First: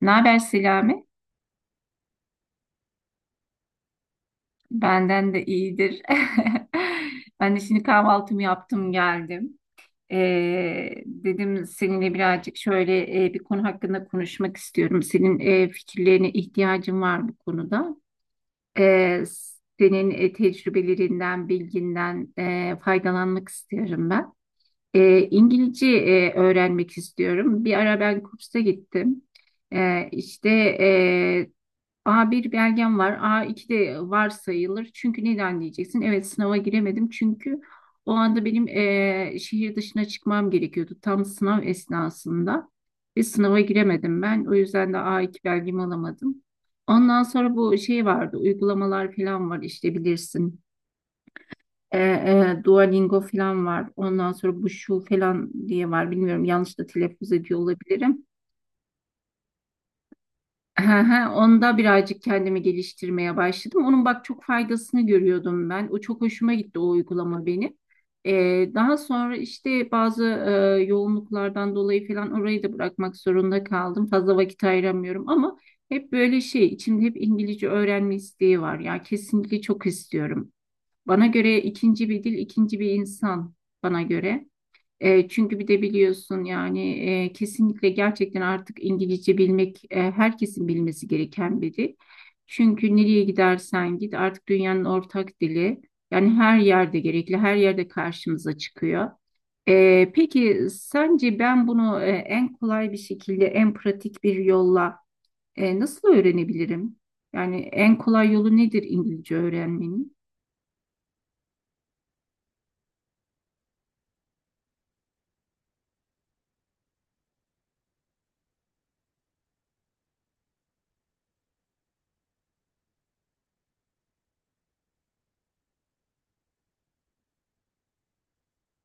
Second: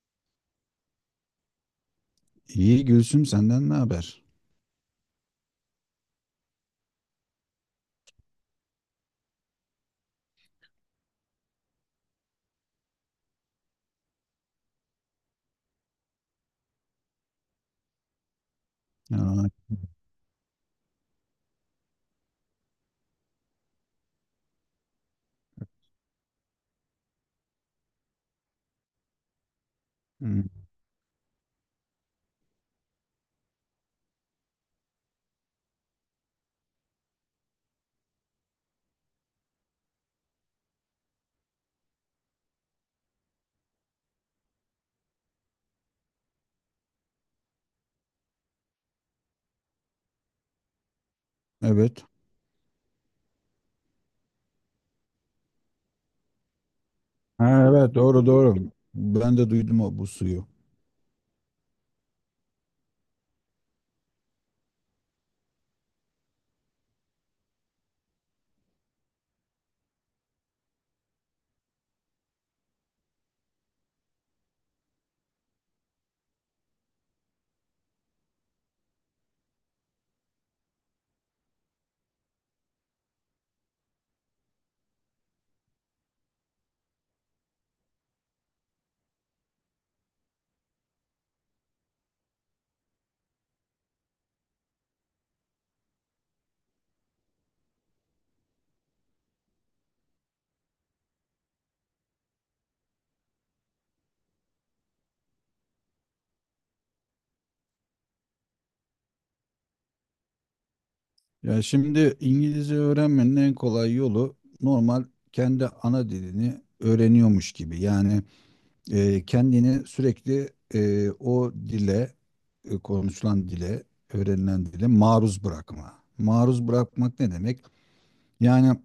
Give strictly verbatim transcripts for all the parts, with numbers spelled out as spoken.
Ne haber Selami? İyi Gülsüm senden ne haber? Benden de iyidir. Ben de şimdi kahvaltımı yaptım geldim. Ee, dedim seninle birazcık şöyle e, bir konu hakkında konuşmak istiyorum. Senin e, fikirlerine ihtiyacım var bu konuda. Ya, Ee, senin e, tecrübelerinden, bilginden e, faydalanmak istiyorum ben. Ee, İngilizce e, öğrenmek istiyorum. Bir ara ben kursa gittim. Ee, işte hı, e, a bir belgem var. A iki de var sayılır. Çünkü neden diyeceksin? Evet sınava giremedim. Çünkü o anda benim eee, şehir dışına çıkmam gerekiyordu. Tam sınav esnasında. Ve sınava giremedim ben. O yüzden de a iki belgemi alamadım. Ondan sonra bu şey vardı. Uygulamalar falan var işte bilirsin. Eee, evet. eee, Duolingo falan var. Ondan sonra bu şu falan diye var. Bilmiyorum yanlış da telaffuz ediyor Ha, evet olabilirim. doğru doğru. Ben de duydum o bu suyu. Hı hı, onda birazcık kendimi geliştirmeye başladım. Onun bak çok faydasını görüyordum ben. O çok hoşuma gitti o uygulama benim. Ee, daha sonra işte bazı e, yoğunluklardan dolayı falan orayı da bırakmak zorunda kaldım. Fazla vakit ayıramıyorum ama hep böyle şey içimde hep İngilizce öğrenme isteği var. Ya kesinlikle çok istiyorum. Bana göre ikinci bir dil, ikinci bir insan bana göre. E, çünkü bir de biliyorsun yani e, kesinlikle gerçekten artık İngilizce bilmek e, herkesin bilmesi gereken bir dil. Çünkü nereye gidersen git artık dünyanın ortak dili. Yani her yerde gerekli, her yerde karşımıza çıkıyor. E, peki sence ben bunu e, en kolay bir şekilde, en pratik bir yolla e, nasıl öğrenebilirim? Yani en kolay yolu nedir İngilizce öğrenmenin? Ya şimdi İngilizce öğrenmenin en kolay yolu normal kendi ana dilini öğreniyormuş gibi. Yani e, kendini sürekli e, o dile e, konuşulan dile, öğrenilen dile maruz bırakma. Maruz bırakmak ne demek? Yani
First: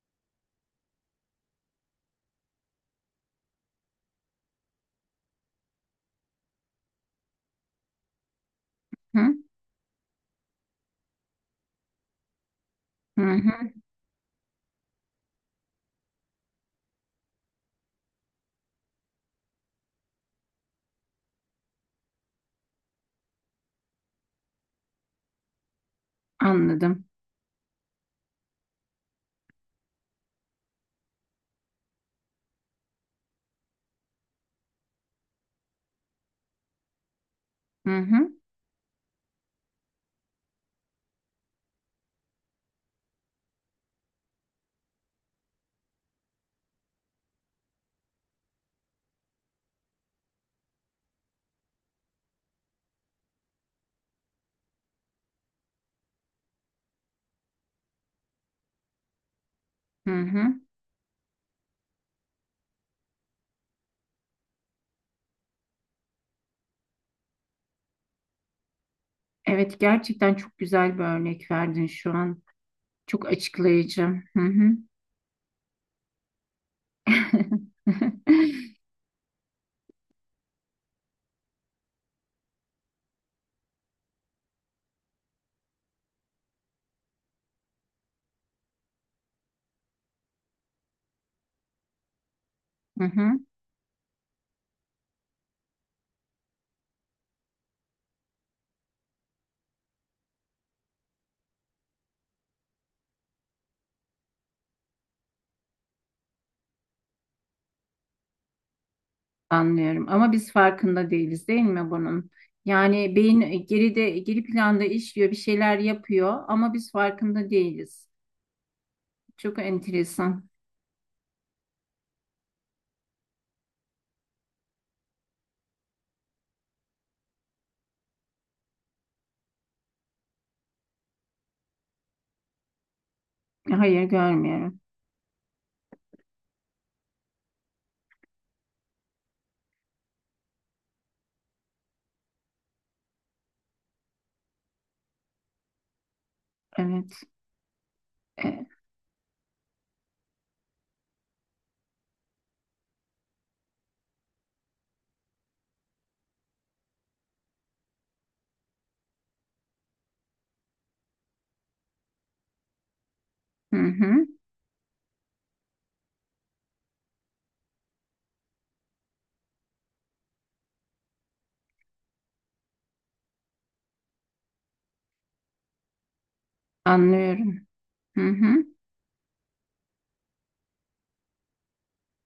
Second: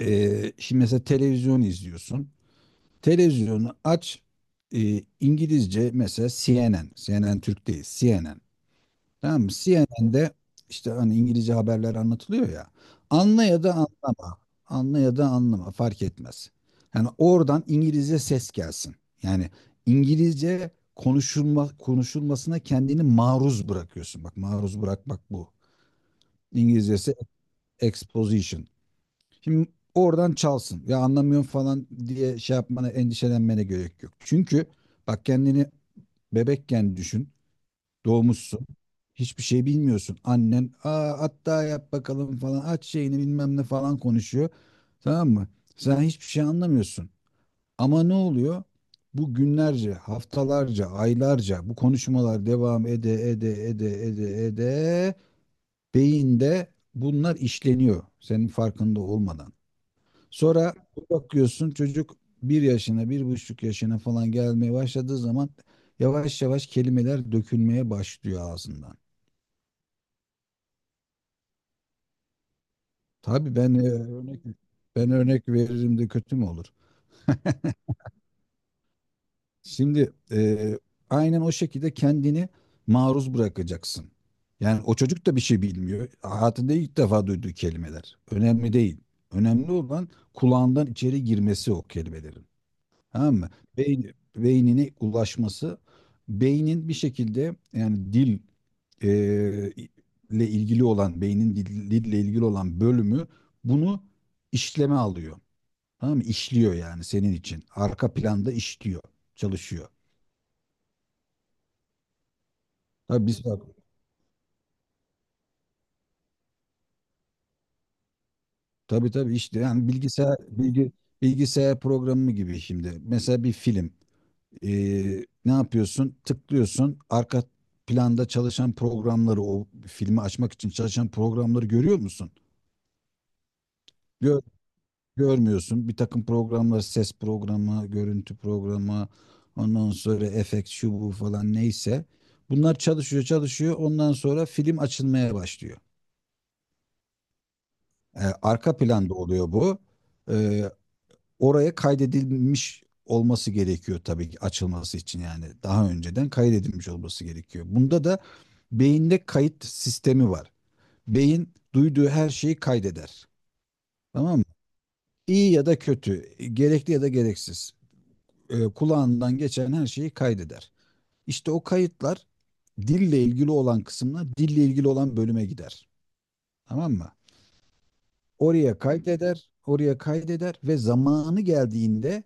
e, şimdi mesela televizyon izliyorsun. Televizyonu aç. e, İngilizce mesela C N N. CNN Türk değil. CNN. Hı Tamam mı? C N N'de işte hani İngilizce haberler anlatılıyor ya. hı, Anla ya hı. da anlama. Anla ya da anlama. Fark etmez. Yani oradan İngilizce ses gelsin. Yani İngilizce konuşulma, konuşulmasına kendini maruz bırakıyorsun. Bak maruz bırakmak bu. Anladım. İngilizcesi exposition. Şimdi oradan çalsın. Ya anlamıyorum falan diye şey yapmana, endişelenmene gerek yok. Çünkü bak kendini bebekken düşün. Hı hı, Doğmuşsun. Hiçbir şey bilmiyorsun. Annen Aa, hatta yap bakalım falan aç şeyini bilmem ne falan konuşuyor. Tamam mı? Sen hiçbir şey anlamıyorsun. Ama ne oluyor? Bu günlerce, haftalarca, aylarca bu konuşmalar devam ede ede ede ede ede beyinde bunlar işleniyor senin farkında olmadan. hı hı. Sonra bakıyorsun çocuk bir yaşına, bir buçuk yaşına falan gelmeye başladığı zaman yavaş yavaş kelimeler dökülmeye başlıyor ağzından. Evet gerçekten çok güzel bir örnek verdin şu an. Çok Tabii ben e, açıklayıcı. Hı örnek hı. ben örnek veririm de kötü mü olur? Şimdi e, aynen o şekilde kendini maruz bırakacaksın. Yani o çocuk da bir şey bilmiyor. Hayatında ilk defa duyduğu kelimeler. Önemli değil. Önemli olan kulağından içeri girmesi o kelimelerin. Hı hı. Tamam mı? Beyn, beynine ulaşması beynin bir şekilde yani dil e, ile ilgili olan beynin dil- dille ilgili olan bölümü bunu işleme alıyor. Tamam mı? İşliyor yani senin için. Arka planda işliyor, çalışıyor. Anlıyorum ama biz farkında değiliz değil mi bunun? Yani Tabii beyin biz bak geride geri planda işliyor, bir şeyler yapıyor ama biz farkında değiliz. tabii tabii Çok işte yani bilgisayar enteresan. bilgi bilgisayar programı gibi şimdi. Mesela bir film. Ee, ne yapıyorsun? Tıklıyorsun. Arka planda çalışan programları, o filmi açmak için çalışan programları görüyor musun? Hayır Gör, görmüyorum. görmüyorsun. Bir takım programlar, ses programı, görüntü programı, ondan sonra efekt şu bu falan neyse. Bunlar çalışıyor, çalışıyor. Ondan sonra film açılmaya başlıyor. Evet. Ee, E, arka planda oluyor bu. Ee, oraya kaydedilmiş olması gerekiyor tabii ki açılması için yani daha önceden kaydedilmiş olması gerekiyor. Bunda da beyinde kayıt sistemi var. Beyin duyduğu her şeyi kaydeder. hı hı. Tamam mı? İyi ya da kötü, gerekli ya da gereksiz. e, kulağından geçen her şeyi kaydeder. İşte o kayıtlar dille ilgili olan kısımla dille ilgili olan bölüme gider. Tamam mı? Anlıyorum. Hı hı. Oraya kaydeder, oraya kaydeder ve zamanı geldiğinde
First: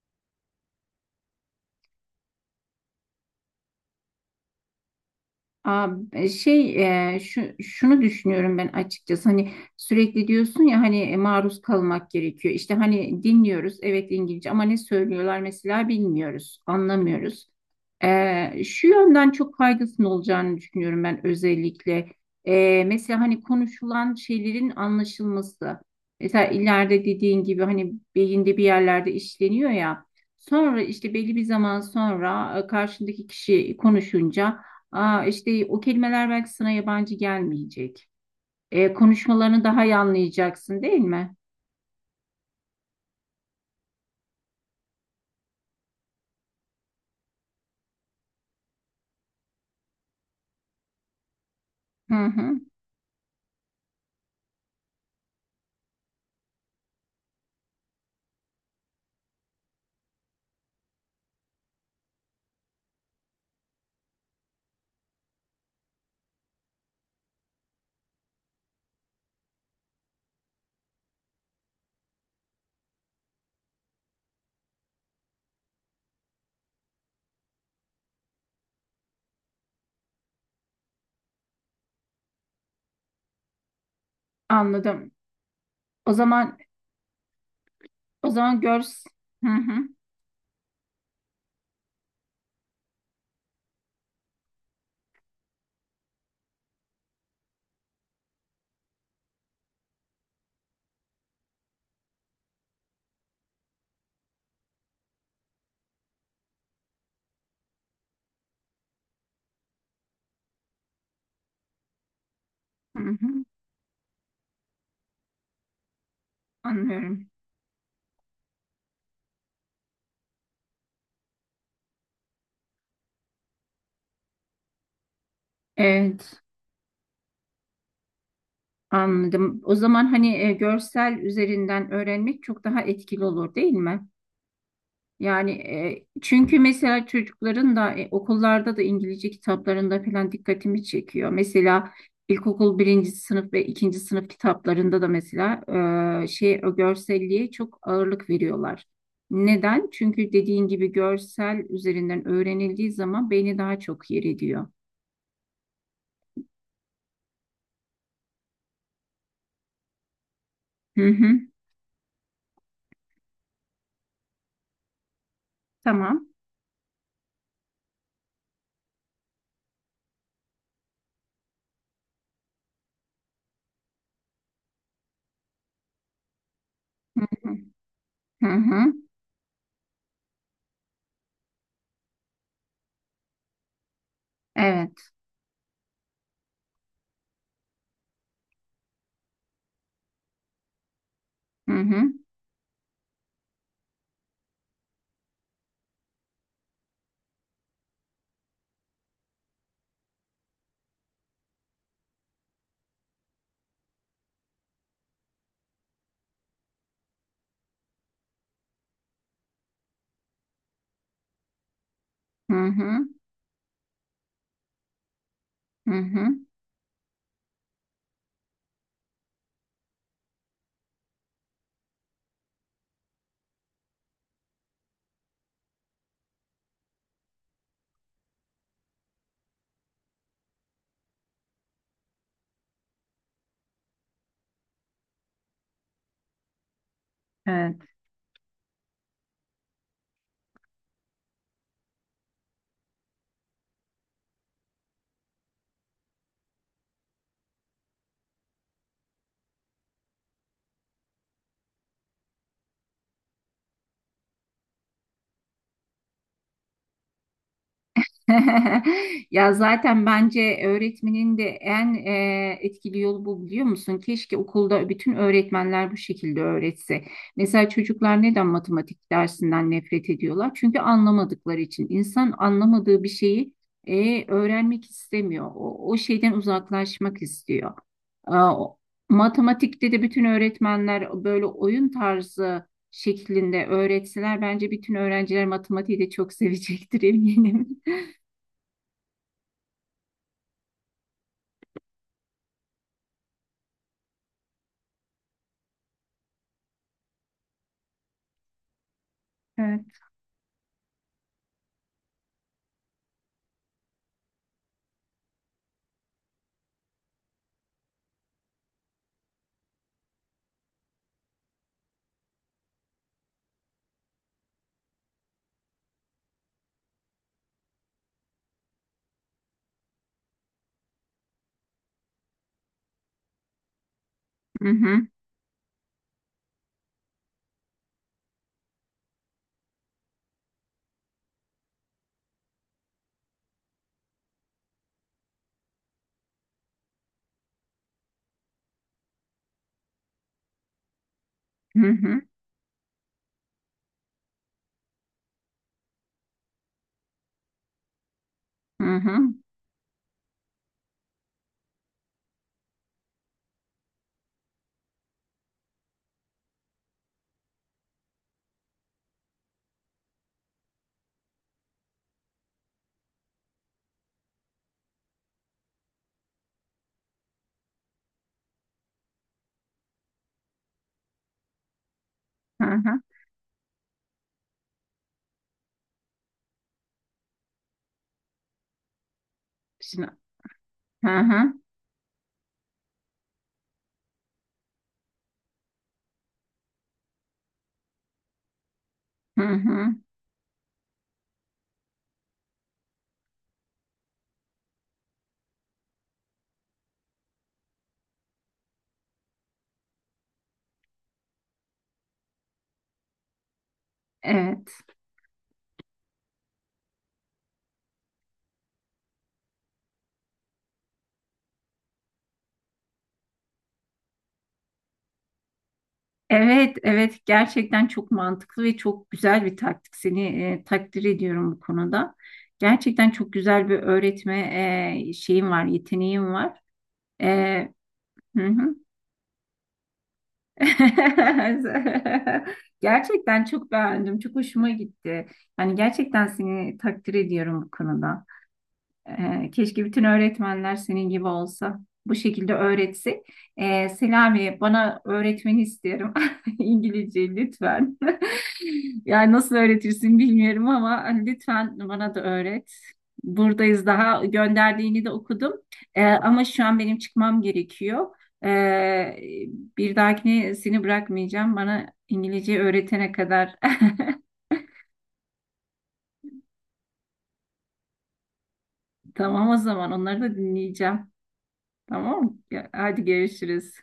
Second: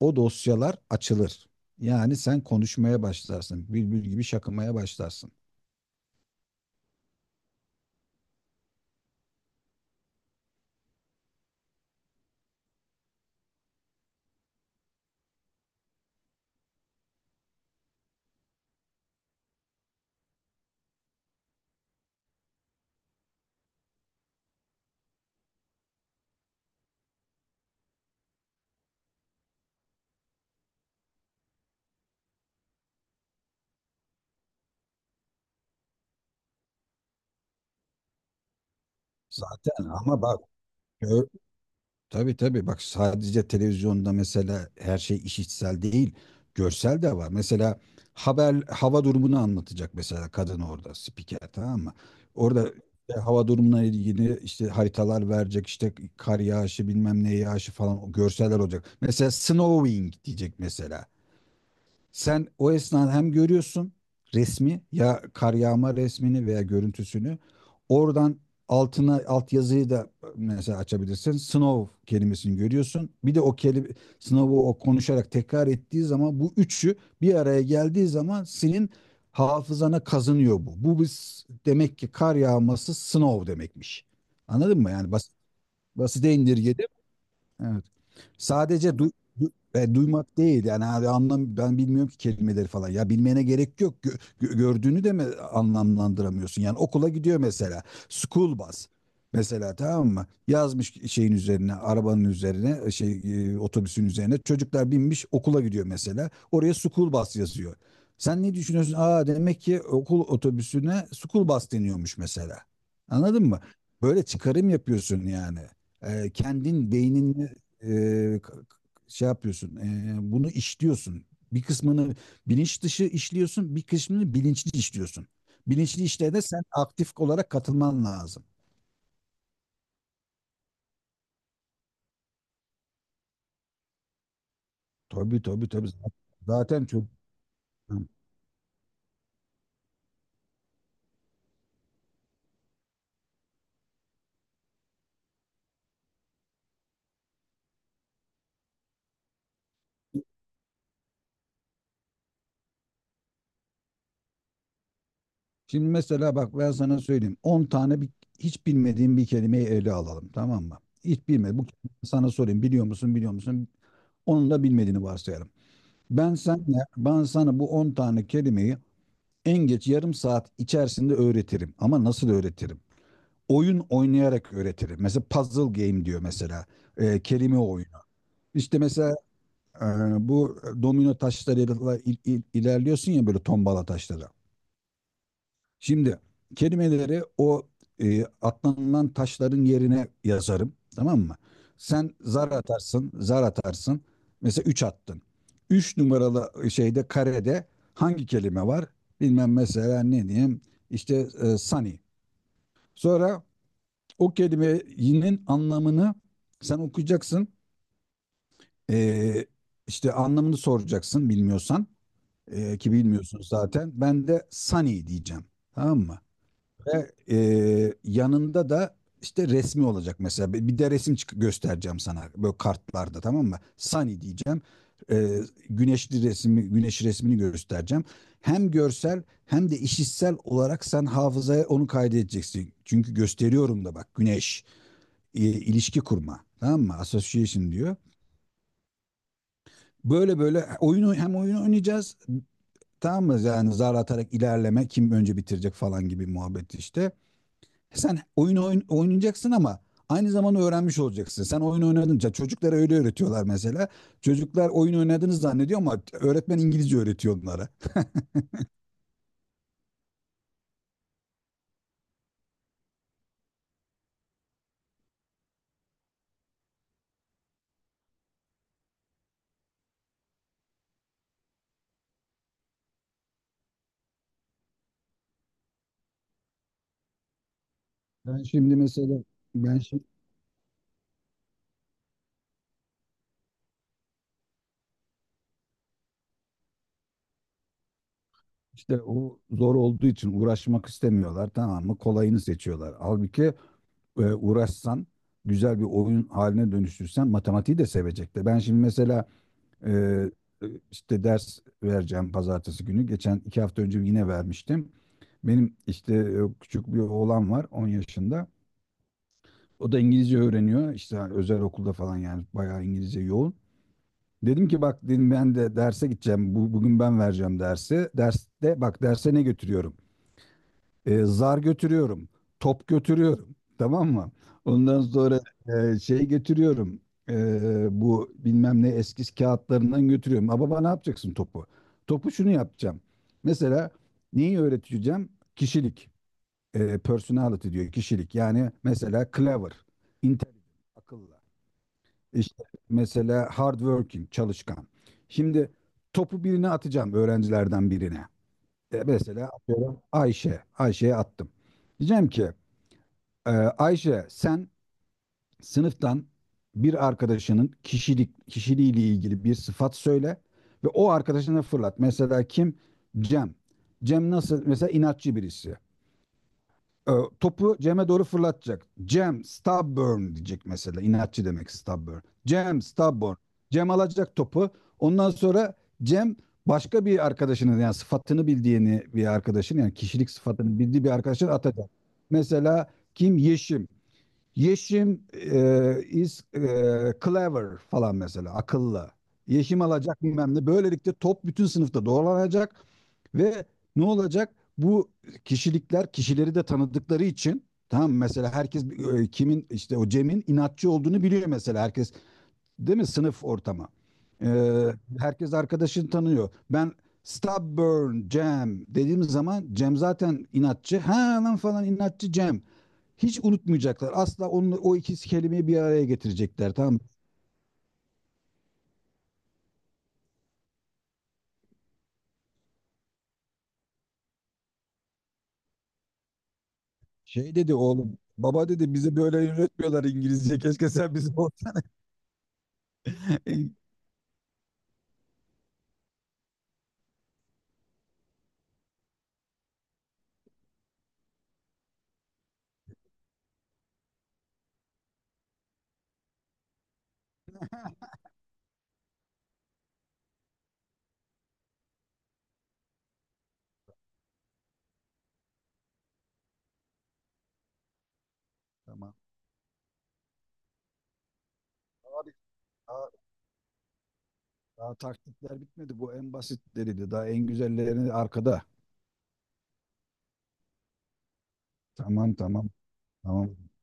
o dosyalar açılır. Yani sen konuşmaya başlarsın. Bülbül gibi şakımaya başlarsın. Aa, e, şey e, şu, şunu düşünüyorum ben açıkçası hani sürekli diyorsun ya hani e, maruz kalmak gerekiyor. İşte hani dinliyoruz evet İngilizce ama ne söylüyorlar mesela bilmiyoruz anlamıyoruz. Ee, şu yönden çok faydasının olacağını düşünüyorum ben özellikle. Ee, mesela hani konuşulan şeylerin anlaşılması mesela ileride dediğin gibi hani beyinde bir yerlerde işleniyor ya sonra işte belli bir zaman sonra e, karşındaki kişi konuşunca aa, işte o kelimeler belki sana yabancı gelmeyecek. E, konuşmalarını Zaten daha iyi ama bak anlayacaksın değil ö- mi? tabii tabii bak sadece televizyonda mesela her şey işitsel değil görsel de var. Mesela haber hava durumunu anlatacak mesela kadın orada spiker tamam mı? Hı hı, Orada işte hava durumuna ilgili işte haritalar verecek işte kar yağışı bilmem ne yağışı falan o görseller olacak. Mesela snowing diyecek mesela. Sen o esnada hem görüyorsun resmi ya kar yağma resmini veya görüntüsünü oradan altına alt yazıyı da mesela açabilirsin. Snow kelimesini görüyorsun. Bir de o kelime Snow'u o konuşarak tekrar ettiği zaman bu üçü bir araya geldiği zaman senin hafızana kazınıyor bu. Bu biz demek ki kar yağması snow demekmiş. Anladın mı? anladım. Yani basit, O basite zaman indirgedim. Evet. o zaman Sadece görs. du- Hı du- hı, e, duymak değil yani hani anlam ben bilmiyorum ki kelimeleri falan ya bilmene gerek yok. Gö- gö- gördüğünü de mi anlamlandıramıyorsun yani okula gidiyor mesela school bus mesela tamam mı yazmış şeyin üzerine arabanın üzerine e, şey e, otobüsün üzerine çocuklar binmiş okula gidiyor mesela oraya school bus yazıyor sen ne düşünüyorsun aa demek ki okul otobüsüne school bus deniyormuş mesela hı hı, anladın mı böyle çıkarım yapıyorsun yani e, kendin anlıyorum. beynin e, şey yapıyorsun, e, bunu işliyorsun. Bir kısmını bilinç dışı işliyorsun, bir kısmını bilinçli işliyorsun. Bilinçli işlerde Evet, de sen aktif olarak katılman lazım. anladım. O zaman hani e, görsel üzerinden öğrenmek çok daha etkili olur değil mi? Tabii Yani tabii tabii. e, çünkü Zaten çok. mesela çocukların da e, okullarda da İngilizce kitaplarında falan dikkatimi çekiyor. Mesela ilkokul birinci sınıf ve ikinci sınıf kitaplarında da mesela e, şey o görselliğe çok ağırlık veriyorlar. Neden? Çünkü dediğin gibi görsel üzerinden öğrenildiği zaman beyni daha çok yer ediyor. Şimdi mesela bak ben sana söyleyeyim. On tane bir, hiç bilmediğim bir kelimeyi ele alalım tamam mı? Hı Hiç hı. bilmedi. Bu kelimeyi sana sorayım. Biliyor musun, biliyor musun? Onun da bilmediğini varsayalım. Tamam. Ben sana, ben sana bu on tane kelimeyi en geç yarım saat içerisinde öğretirim. Ama nasıl öğretirim? Oyun oynayarak öğretirim. Mesela puzzle game diyor mesela. E, Hı hı. kelime oyunu. Hı İşte hı. mesela e, bu domino taşlarıyla il- il- ilerliyorsun ya böyle tombala taşları. Evet. Şimdi kelimeleri o e, atlanılan taşların yerine yazarım. Tamam mı? Hı Sen hı. zar atarsın, zar atarsın. Mesela üç attın. Üç numaralı şeyde karede hangi kelime var? Bilmem mesela ne diyeyim? İşte e, sunny. Sonra o kelimenin anlamını sen okuyacaksın. Ee, işte anlamını soracaksın bilmiyorsan, Hı Ee, ki hı. bilmiyorsun zaten. Ben de sunny diyeceğim. Hı Tamam mı? hı. Ve ee, yanında da işte resmi olacak mesela. Bir bir de resim çık- göstereceğim sana böyle kartlarda tamam mı? Sunny diyeceğim. Ee, güneşli resmi, güneş resmini göstereceğim. Hem görsel hem de işitsel olarak sen hafızaya onu kaydedeceksin. Çünkü gösteriyorum da bak güneş e, ilişki kurma. Tamam mı? Association Evet. diyor. Böyle böyle oyunu hem oyunu oynayacağız. Tamam mı? Yani zar atarak ilerleme kim önce bitirecek falan gibi muhabbet işte. Sen oyunu oyn- oynayacaksın ama aynı zamanda öğrenmiş olacaksın. Sen oyun oynadınca çocuklara öyle öğretiyorlar mesela. Çocuklar oyun oynadığını zannediyor ama öğretmen İngilizce öğretiyor onlara. Ya zaten bence öğretmenin de en e, etkili yolu bu biliyor musun? Keşke okulda bütün öğretmenler bu şekilde öğretse. Mesela çocuklar neden matematik dersinden nefret ediyorlar? Çünkü anlamadıkları için. İnsan anlamadığı bir şeyi e, öğrenmek istemiyor. O, o şeyden uzaklaşmak istiyor. Ben Aa, şimdi o- mesela ben matematikte de şimdi bütün öğretmenler böyle oyun tarzı şeklinde öğretseler bence bütün öğrenciler matematiği de çok sevecektir eminim. işte o zor olduğu için uğraşmak istemiyorlar tamam mı? Kolayını seçiyorlar. Halbuki e, uğraşsan, güzel bir oyun haline dönüştürsen matematiği de sevecekler. Ben şimdi mesela Evet. e, işte ders vereceğim pazartesi günü. Geçen iki hafta önce yine vermiştim. Benim işte e, küçük bir oğlan var on yaşında. O da İngilizce öğreniyor. İşte özel okulda falan yani bayağı İngilizce yoğun. Dedim ki bak dedim ben de derse gideceğim. Bu, bugün ben vereceğim dersi. Derste bak derse ne götürüyorum? E, zar götürüyorum. Top götürüyorum. Tamam mı? Hı Ondan hı. sonra e, şey götürüyorum. E, bu bilmem ne eski kağıtlarından götürüyorum. Ama baba ne yapacaksın topu? Topu şunu yapacağım. Mesela neyi öğreteceğim? Kişilik. E, personality diyor kişilik. Yani mesela clever, intelligent, akıllı. Hı hı. İşte mesela hardworking, çalışkan. Şimdi topu birine atacağım öğrencilerden birine. Hı E, hı. mesela atıyorum Ayşe. Ayşe'ye attım. Diyeceğim ki e, Ayşe sen sınıftan bir arkadaşının kişilik kişiliğiyle ilgili bir sıfat söyle ve o arkadaşına fırlat. Mesela kim? Cem. Cem nasıl? Mesela inatçı birisi e, topu Cem'e doğru fırlatacak. Cem stubborn diyecek mesela. İnatçı demek stubborn. Hı Cem hı. stubborn. Cem alacak topu. Ondan sonra Cem başka bir arkadaşının yani sıfatını bildiğini bir arkadaşın yani Şimdi. kişilik sıfatını bildiği Hı bir arkadaşın hı. atacak. Mesela kim? Yeşim. Yeşim e, is e, clever falan mesela akıllı. Hı Yeşim hı. alacak bilmem ne. Böylelikle top bütün sınıfta dolanacak ve ne olacak? Bu kişilikler kişileri de tanıdıkları için tamam mı? Mesela herkes e, kimin işte o Cem'in inatçı olduğunu biliyor mesela herkes değil mi sınıf ortamı. E, Evet. herkes arkadaşını tanıyor. Ben stubborn Cem dediğim zaman Cem zaten inatçı. Ha lan falan inatçı Cem. Hiç unutmayacaklar. Asla onu, o iki kelimeyi bir araya getirecekler. Evet, Tamam. evet. Gerçekten çok mantıklı ve çok güzel bir taktik. Seni e, takdir ediyorum bu konuda. Gerçekten çok güzel bir öğretme e, şeyim var, yeteneğim var. Şey E, dedi oğlum. hı Baba hı. dedi bize böyle öğretmiyorlar İngilizce. Keşke sen bize Gerçekten çok beğendim. Çok hoşuma gitti. Yani gerçekten seni takdir ediyorum bu konuda. Ee, keşke bütün öğretmenler senin gibi olsa. Bu şekilde öğretse. Ee, Selami bana öğretmeni istiyorum. İngilizce lütfen. Yani nasıl öğretirsin bilmiyorum ama lütfen bana da öğret. Buradayız daha gönderdiğini de okudum. Ee, ama şu an benim çıkmam gerekiyor. Tamam. Ee, bir dahakine seni bırakmayacağım. Bana Abi İngilizce daha, öğretene kadar. daha taktikler bitmedi. Bu en basitleriydi. Daha en güzellerini arkada. Tamam o zaman onları da dinleyeceğim. Tamam Tamam mı? tamam. Hadi Tamam. görüşürüz.